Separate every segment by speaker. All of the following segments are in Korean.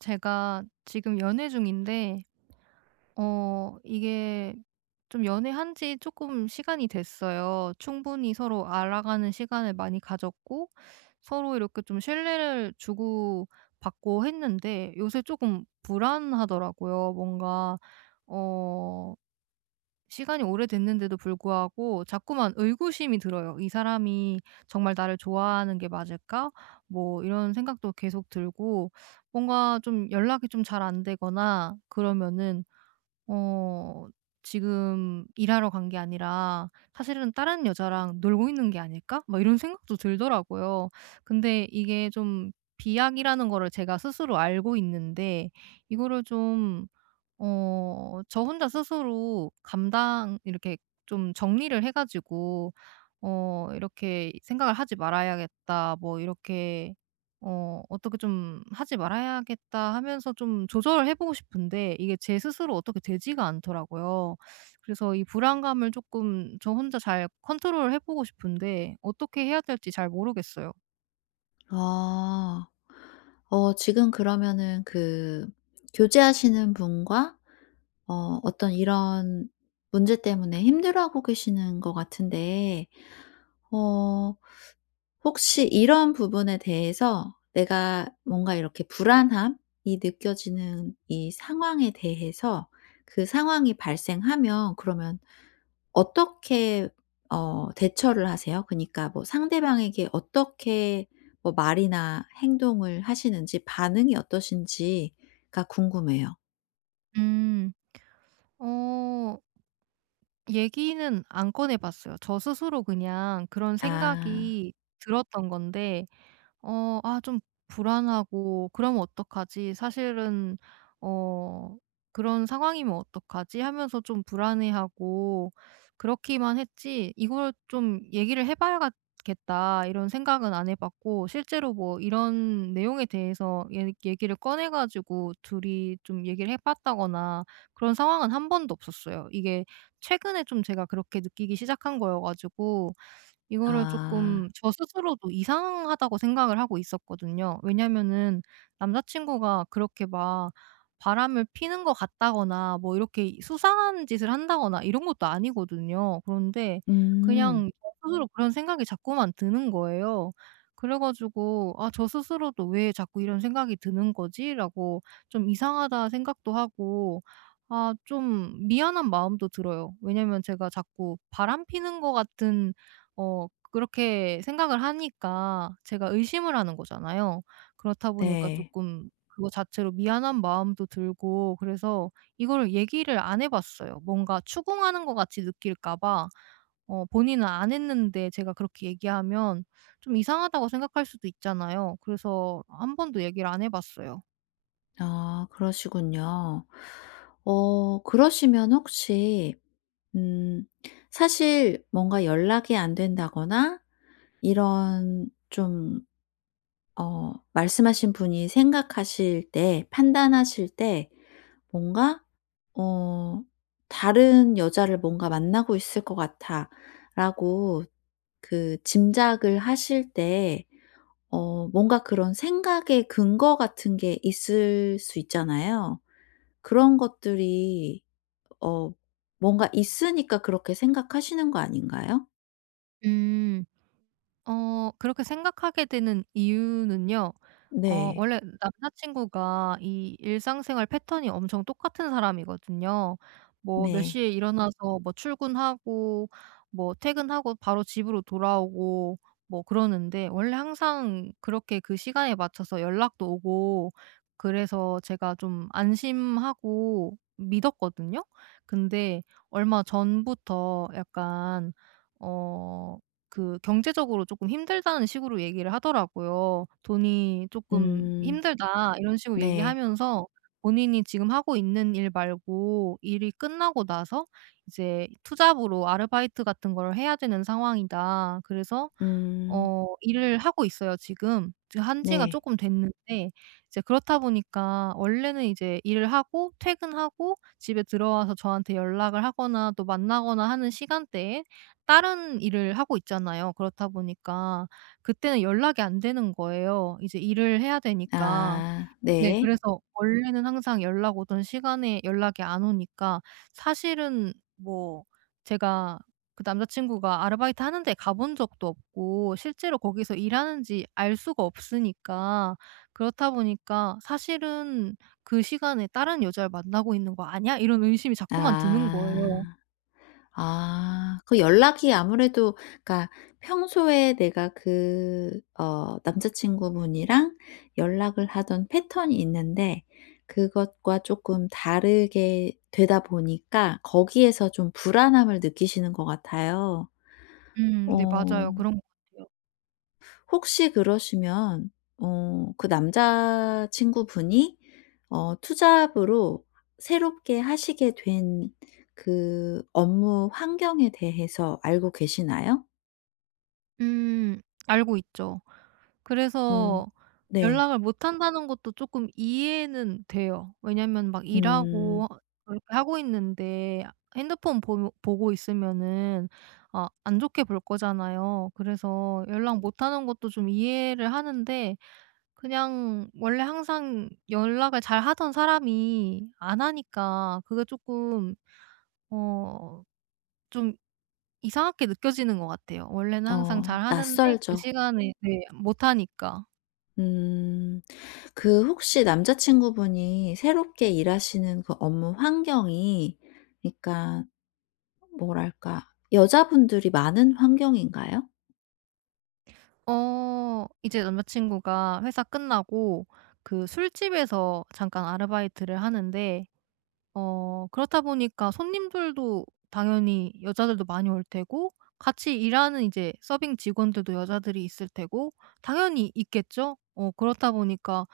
Speaker 1: 제가 지금 연애 중인데 이게 좀 연애한 지 조금 시간이 됐어요. 충분히 서로 알아가는 시간을 많이 가졌고 서로 이렇게 좀 신뢰를 주고받고 했는데 요새 조금 불안하더라고요. 뭔가 어 시간이 오래됐는데도 불구하고 자꾸만 의구심이 들어요. '이 사람이 정말 나를 좋아하는 게 맞을까?' 뭐 이런 생각도 계속 들고 뭔가 좀 연락이 좀 잘 안 되거나 그러면은 어 지금 일하러 간 게 아니라 '사실은 다른 여자랑 놀고 있는 게 아닐까?' 막 이런 생각도 들더라고요. 근데 이게 좀 비약이라는 거를 제가 스스로 알고 있는데, 이거를 좀 저 혼자 스스로 감당, 이렇게 좀 정리를 해 가지고 이렇게 '생각을 하지 말아야겠다.' 뭐 이렇게 '어떻게 좀 하지 말아야겠다.' 하면서 좀 조절해 을 보고 싶은데, 이게 제 스스로 어떻게 되지가 않더라고요. 그래서 이 불안감을 조금 저 혼자 잘 컨트롤해 보고 싶은데 어떻게 해야 될지 잘 모르겠어요.
Speaker 2: 아. 지금 그러면은 교제하시는 분과 어떤 이런 문제 때문에 힘들어하고 계시는 것 같은데 어 혹시 이런 부분에 대해서 내가 뭔가 이렇게 불안함이 느껴지는 이 상황에 대해서 그 상황이 발생하면 그러면 어떻게 대처를 하세요? 그니까 러뭐 상대방에게 어떻게 뭐 말이나 행동을 하시는지 반응이 어떠신지가 궁금해요.
Speaker 1: 음. 어. 얘기는 안 꺼내 봤어요. 저 스스로 그냥 그런
Speaker 2: 아.
Speaker 1: 생각이 들었던 건데 아 좀 불안하고, '그러면 어떡하지? 사실은 어 그런 상황이면 어떡하지?' 하면서 좀 불안해하고, 그렇기만 했지 '이걸 좀 얘기를 해 봐야겠다.' 이런 생각은 안 해 봤고, 실제로 뭐 이런 내용에 대해서 얘 얘기를 꺼내 가지고 둘이 좀 얘기를 해 봤다거나 그런 상황은 한 번도 없었어요. 이게 최근에 좀 제가 그렇게 느끼기 시작한 거여 가지고, 이거를
Speaker 2: 아.
Speaker 1: 조금 저 스스로도 이상하다고 생각을 하고 있었거든요. 왜냐면은 남자 친구가 그렇게 막 바람을 피는 것 같다거나 뭐 이렇게 수상한 짓을 한다거나 이런 것도 아니거든요. 그런데
Speaker 2: 음.
Speaker 1: 그냥 저 스스로 그런 생각이 자꾸만 드는 거예요. 그래 가지고 '아 저 스스로도 왜 자꾸 이런 생각이 드는 거지?'라고 좀 이상하다 생각도 하고, 아 좀 미안한 마음도 들어요. 왜냐면 제가 자꾸 바람 피는 것 같은 그렇게 생각을 하니까 제가 의심을 하는 거잖아요. 그렇다 보니까
Speaker 2: 네.
Speaker 1: 조금 그거 자체로 미안한 마음도 들고, 그래서 이거를 얘기를 안 해 봤어요. 뭔가 추궁하는 것 같이 느낄까 봐. 본인은 안 했는데 제가 그렇게 얘기하면 좀 이상하다고 생각할 수도 있잖아요. 그래서 한 번도 얘기를 안 해 봤어요.
Speaker 2: 아, 그러시군요. 그러시면 혹시 음 사실 뭔가 연락이 안 된다거나 이런 좀 말씀하신 분이 생각하실 때 판단하실 때 뭔가 어 '다른 여자를 뭔가 만나고 있을 것 같아.'라고 그 짐작을 하실 때 뭔가 그런 생각의 근거 같은 게 있을 수 있잖아요. 그런 것들이 어 뭔가 있으니까 그렇게 생각하시는 거 아닌가요?
Speaker 1: 음. 그렇게 생각하게 되는 이유는요,
Speaker 2: 네.
Speaker 1: 원래 남자친구가 이 일상생활 패턴이 엄청 똑같은 사람이거든요. 뭐 몇
Speaker 2: 네.
Speaker 1: 시에 일어나서 뭐 출근하고 뭐 퇴근하고 바로 집으로 돌아오고 뭐 그러는데, 원래 항상 그렇게 그 시간에 맞춰서 연락도 오고 그래서 제가 좀 안심하고 믿었거든요. 근데 얼마 전부터 약간 어 그 경제적으로 조금 힘들다는 식으로 얘기를 하더라고요. "돈이 조금
Speaker 2: 음.
Speaker 1: 힘들다." 이런 식으로
Speaker 2: 네.
Speaker 1: 얘기하면서, 본인이 지금 하고 있는 일 말고 일이 끝나고 나서 이제 투잡으로 아르바이트 같은 걸 해야 되는 상황이다. 그래서
Speaker 2: 음.
Speaker 1: 일을 하고 있어요 지금. 지금 한 지가
Speaker 2: 네.
Speaker 1: 쪼끔 됐는데, 이제 그렇다 보니까 원래는 이제 일을 하고 퇴근하고 집에 들어와서 저한테 연락을 하거나 또 만나거나 하는 시간대에 다른 일을 하고 있잖아요. 그렇다 보니까 그때는 연락이 안 되는 거예요, 이제 일을 해야 되니까.
Speaker 2: 아,
Speaker 1: 네.
Speaker 2: 네.
Speaker 1: 그래서 원래는 항상 연락 오던 시간에 연락이 안 오니까, 사실은 뭐 제가 그 남자 친구가 아르바이트 하는 데 가본 적도 없고 실제로 거기서 일하는지 알 수가 없으니까, 그렇다 보니까 '사실은 그 시간에 다른 여자를 만나고 있는 거 아니야?' 이런 의심이 자꾸만 드는 거예요.
Speaker 2: 아. 아, 그 연락이 아무래도, 그러니까 평소에 내가 그 남자친구분이랑 연락을 하던 패턴이 있는데 그것과 조금 다르게 되다 보니까 거기에서 좀 불안함을 느끼시는 것 같아요.
Speaker 1: 음. 네 맞아요.
Speaker 2: 어.
Speaker 1: 그런 것 같아요.
Speaker 2: 혹시 그러시면 그 남자 친구분이 투잡으로 새롭게 하시게 된 그 업무 환경에 대해서 알고 계시나요?
Speaker 1: 음. 알고 있죠.
Speaker 2: 음.
Speaker 1: 그래서
Speaker 2: 네.
Speaker 1: 연락을 못 한다는 것도 조금 이해는 돼요. 왜냐면 막
Speaker 2: 음.
Speaker 1: 일하고 그렇게 하고 있는데 핸드폰 보 보고 있으면은 아 안 좋게 볼 거잖아요. 그래서 연락 못 하는 것도 좀 이해를 하는데, 그냥 원래 항상 연락을 잘 하던 사람이 안 하니까 그게 조금 어 좀 이상하게 느껴지는 것 같아요. 원래는 항상
Speaker 2: 어,
Speaker 1: 잘하는데 그
Speaker 2: 낯설죠.
Speaker 1: 시간에, 네, 못 하니까.
Speaker 2: 음. 그 혹시 남자 친구분이 새롭게 일하시는 그 업무 환경이, 그러니까 뭐랄까, 여자분들이 많은 환경인가요?
Speaker 1: 이제 남자친구가 회사 끝나고 그 술집에서 잠깐 아르바이트를 하는데, 그렇다 보니까 손님들도 당연히 여자들도 많이 올 테고, 같이 일하는 이제 서빙 직원들도 여자들이 있을 테고, 당연히 있겠죠. 그렇다 보니까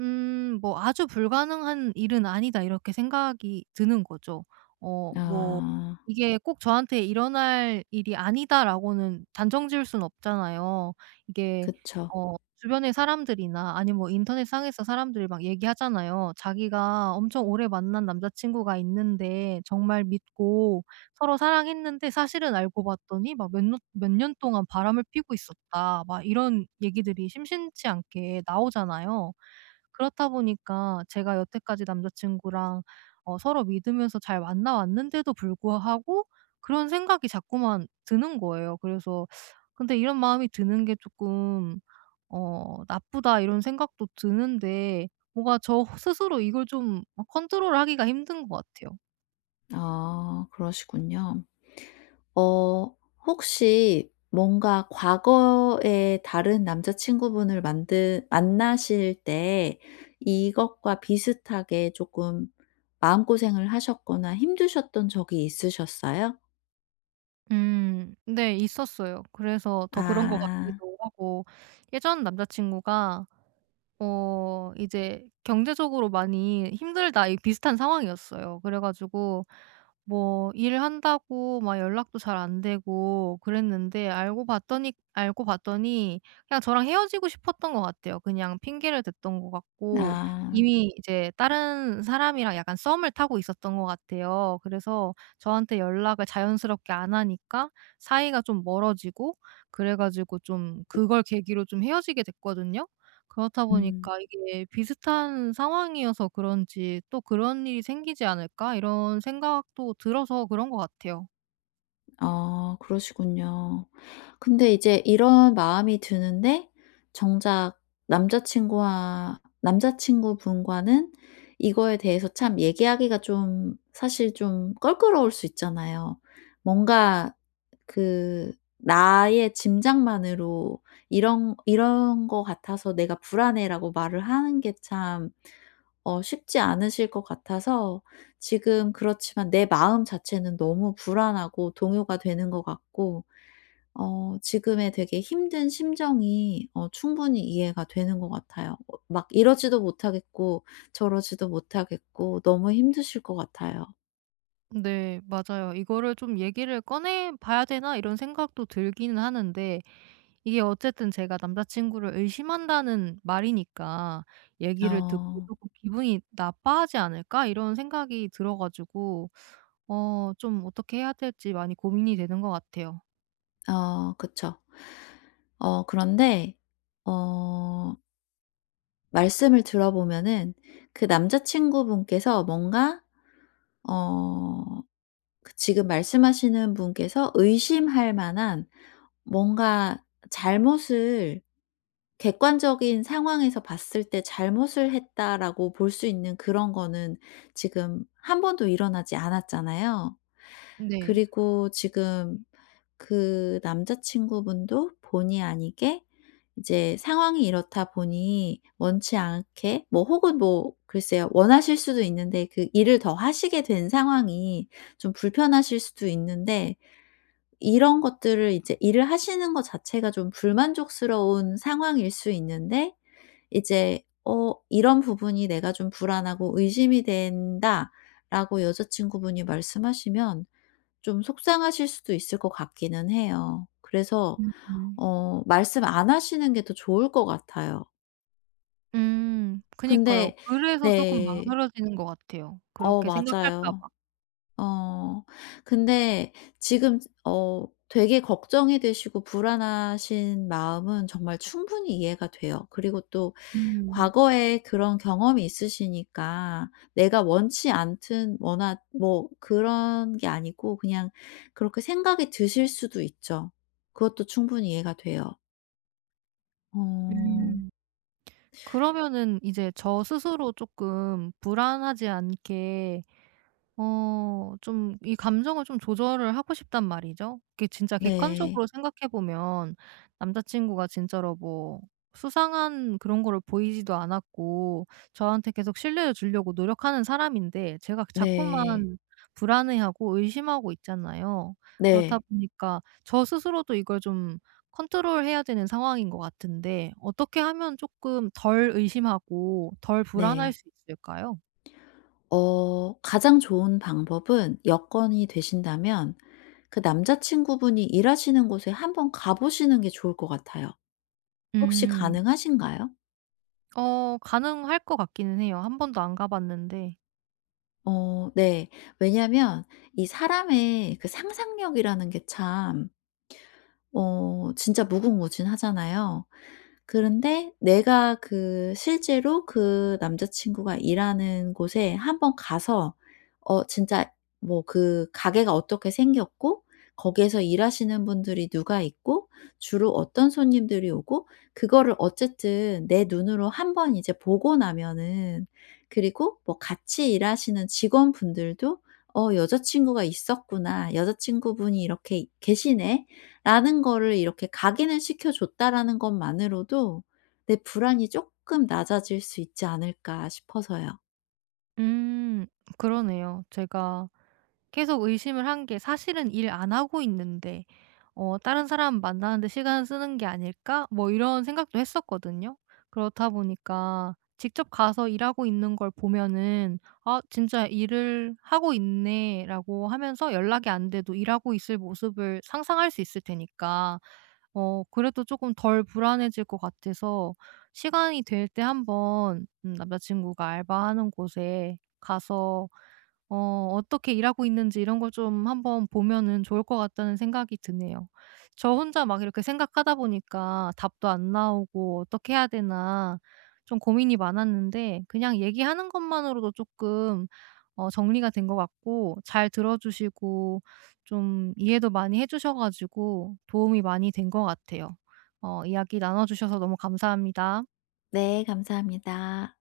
Speaker 1: 뭐 '아주 불가능한 일은 아니다.' 이렇게 생각이 드는 거죠. 뭐
Speaker 2: 아.
Speaker 1: 이게 꼭 저한테 일어날 일이 아니다라고는 단정 지을 수는 없잖아요. 이게
Speaker 2: 그쵸.
Speaker 1: 어 주변의 사람들이나 아니면 뭐 인터넷상에서 사람들이 막 얘기하잖아요. 자기가 엄청 오래 만난 남자친구가 있는데, 정말 믿고 서로 사랑했는데 사실은 알고 봤더니 막 몇 년 몇 년 동안 바람을 피고 있었다, 막 이런 얘기들이 심심치 않게 나오잖아요. 그렇다 보니까 제가 여태까지 남자친구랑 서로 믿으면서 잘 만나 왔는데도 불구하고 그런 생각이 자꾸만 드는 거예요. 그래서 근데 이런 마음이 드는 게 조금 '나쁘다.' 이런 생각도 드는데, 뭔가 저 스스로 이걸 좀 컨트롤하기가 힘든 것 같아요.
Speaker 2: 아, 그러시군요. 어 혹시 뭔가 과거에 다른 남자친구분을 만드 만나실 때 이것과 비슷하게 조금 마음고생을 하셨거나 힘드셨던 적이 있으셨어요?
Speaker 1: 음 네 있었어요. 그래서 더 그런 것
Speaker 2: 아.
Speaker 1: 같기도 하고. 예전 남자 친구가 이제 경제적으로 많이 힘들다, 이 비슷한 상황이었어요. 그래 가지고 뭐 일한다고 을막 연락도 잘 안 되고 그랬는데, 알고 봤더니 그냥 저랑 헤어지고 싶었던 것 같아요. 그냥 핑계를 댔던 것 같고,
Speaker 2: 아.
Speaker 1: 이미 이제 다른 사람이랑 약간 썸을 타고 있었던 것 같아요. 그래서 저한테 연락을 자연스럽게 안 하니까 사이가 좀 멀어지고, 그래 가지고 좀 그걸 계기로 좀 헤어지게 됐거든요. 그렇다
Speaker 2: 음.
Speaker 1: 보니까 이게 비슷한 상황이어서 그런지 '또 그런 일이 생기지 않을까?' 이런 생각도 들어서 그런 것 같아요.
Speaker 2: 아, 그러시군요. 근데 이제 이런 마음이 드는데 정작 남자친구와 남자친구분과는 이거에 대해서 참 얘기하기가 좀 사실 좀 껄끄러울 수 있잖아요. 뭔가 그 나의 짐작만으로 "이런 이런 거 같아서 내가 불안해."라고 말을 하는 게 참 쉽지 않으실 것 같아서 지금, 그렇지만 내 마음 자체는 너무 불안하고 동요가 되는 것 같고 지금의 되게 힘든 심정이 충분히 이해가 되는 것 같아요. 어 막 이러지도 못하겠고 저러지도 못하겠고 너무 힘드실 것 같아요.
Speaker 1: 네 맞아요. '이거를 좀 얘기를 꺼내 봐야 되나?' 이런 생각도 들기는 하는데, 이게 어쨌든 제가 남자 친구를 의심한다는 말이니까 '얘기를 듣고
Speaker 2: 어.
Speaker 1: 쪼 기분이 나빠하지 않을까?' 이런 생각이 들어 가지고 좀 어떻게 해야 될지 많이 고민이 되는 것 같아요.
Speaker 2: 어, 그쵸. 그런데 어 말씀을 들어보면은 그 남자친구분께서 뭔가 어 그 지금 말씀하시는 분께서 의심할 만한 뭔가 잘못을, 객관적인 상황에서 봤을 때 '잘못을 했다.'라고 볼 수 있는 그런 거는 지금 한 번도 일어나지 않았잖아요.
Speaker 1: 네.
Speaker 2: 그리고 지금 그 남자친구분도 본의 아니게 이제 상황이 이렇다 보니 원치 않게 뭐 혹은 뭐 글쎄요, 원하실 수도 있는데 그 일을 더 하시게 된 상황이 좀 불편하실 수도 있는데, 이런 것들을 이제 일을 하시는 것 자체가 좀 불만족스러운 상황일 수 있는데 이제 "어 이런 부분이 내가 좀 불안하고 의심이 된다."라고 여자친구분이 말씀하시면 좀 속상하실 수도 있을 것 같기는 해요. 그래서
Speaker 1: 음.
Speaker 2: 말씀 안 하시는 게 더 좋을 것 같아요.
Speaker 1: 음. 그니까요.
Speaker 2: 근데
Speaker 1: 그래서 쪼끔
Speaker 2: 네.
Speaker 1: 망설여지는 것 같아요,
Speaker 2: 어,
Speaker 1: 그렇게 생각할까
Speaker 2: 맞아요.
Speaker 1: 봐.
Speaker 2: 어. 근데 지금 되게 걱정이 되시고 불안하신 마음은 정말 충분히 이해가 돼요. 그리고 또
Speaker 1: 음.
Speaker 2: 과거에 그런 경험이 있으시니까 내가 원치 않든 원하 뭐 그런 게 아니고 그냥 그렇게 생각이 드실 수도 있죠. 그것도 충분히 이해가 돼요. 어.
Speaker 1: 음. 그러면은 이제 저 스스로 쪼끔 불안하지 않게 좀 이 감정을 좀 조절을 하고 싶단 말이죠. 이게 진짜
Speaker 2: 네.
Speaker 1: 객관적으로 생각해 보면 남자 친구가 진짜로 뭐 수상한 그런 거를 보이지도 않았고, 저한테 계속 신뢰를 주려고 노력하는 사람인데 제가
Speaker 2: 네.
Speaker 1: 자꾸만 불안해하고 의심하고 있잖아요. 그렇다
Speaker 2: 네.
Speaker 1: 보니까 저 스스로도 이걸 좀 컨트롤해야 되는 상황인 것 같은데, 어떻게 하면 조금 덜 의심하고 덜 불안할
Speaker 2: 네.
Speaker 1: 수 있을까요?
Speaker 2: 어 가장 좋은 방법은 여건이 되신다면 그 남자친구분이 일하시는 곳에 한번 가 보시는 게 좋을 것 같아요. 혹시
Speaker 1: 음.
Speaker 2: 가능하신가요?
Speaker 1: 가능할 것 같기는 해요. 한 번도 안 가 봤는데.
Speaker 2: 어, 네. 왜냐면 이 사람의 그 상상력이라는 게참 진짜 무궁무진하잖아요. 그런데 내가 그 실제로 그 남자 친구가 일하는 곳에 한번 가서 진짜 뭐 그 가게가 어떻게 생겼고, 거기에서 일하시는 분들이 누가 있고, 주로 어떤 손님들이 오고, 그거를 어쨌든 내 눈으로 한번 이제 보고 나면은, 그리고 뭐 같이 일하시는 직원분들도 '어 여자친구가 있었구나. 여자친구분이 이렇게 계시네.' 라는 거를 이렇게 각인을 시켜줬다라는 것만으로도 내 불안이 조금 낮아질 수 있지 않을까 싶어서요.
Speaker 1: 음 그러네요. 제가 계속 의심을 한 게 '사실은 일 안 하고 있는데 다른 사람 만나는데 시간 쓰는 게 아닐까?' 뭐 이런 생각도 했었거든요. 그렇다 보니까 직접 가서 일하고 있는 걸 보면은 '아 진짜 일을 하고 있네.'라고 하면서 연락이 안 돼도 일하고 있을 모습을 상상할 수 있을 테니까 그래도 조금 덜 불안해질 것 같아서, 시간이 될 때 한번 남자 친구가 알바하는 곳에 가서 어떻게 일하고 있는지 이런 걸 좀 한번 보면은 좋을 것 같다는 생각이 드네요. 저 혼자 막 이렇게 생각하다 보니까 답도 안 나오고 '어떻게 해야 되나.' 좀 고민이 많았는데, 그냥 얘기하는 것만으로도 조금 정리가 된 것 같고, 잘 들어 주시고 좀 이해도 많이 해 주셔 가지고 도움이 많이 된 것 같아요. 이야기 나눠 주셔서 너무 감사합니다.
Speaker 2: 네, 감사합니다.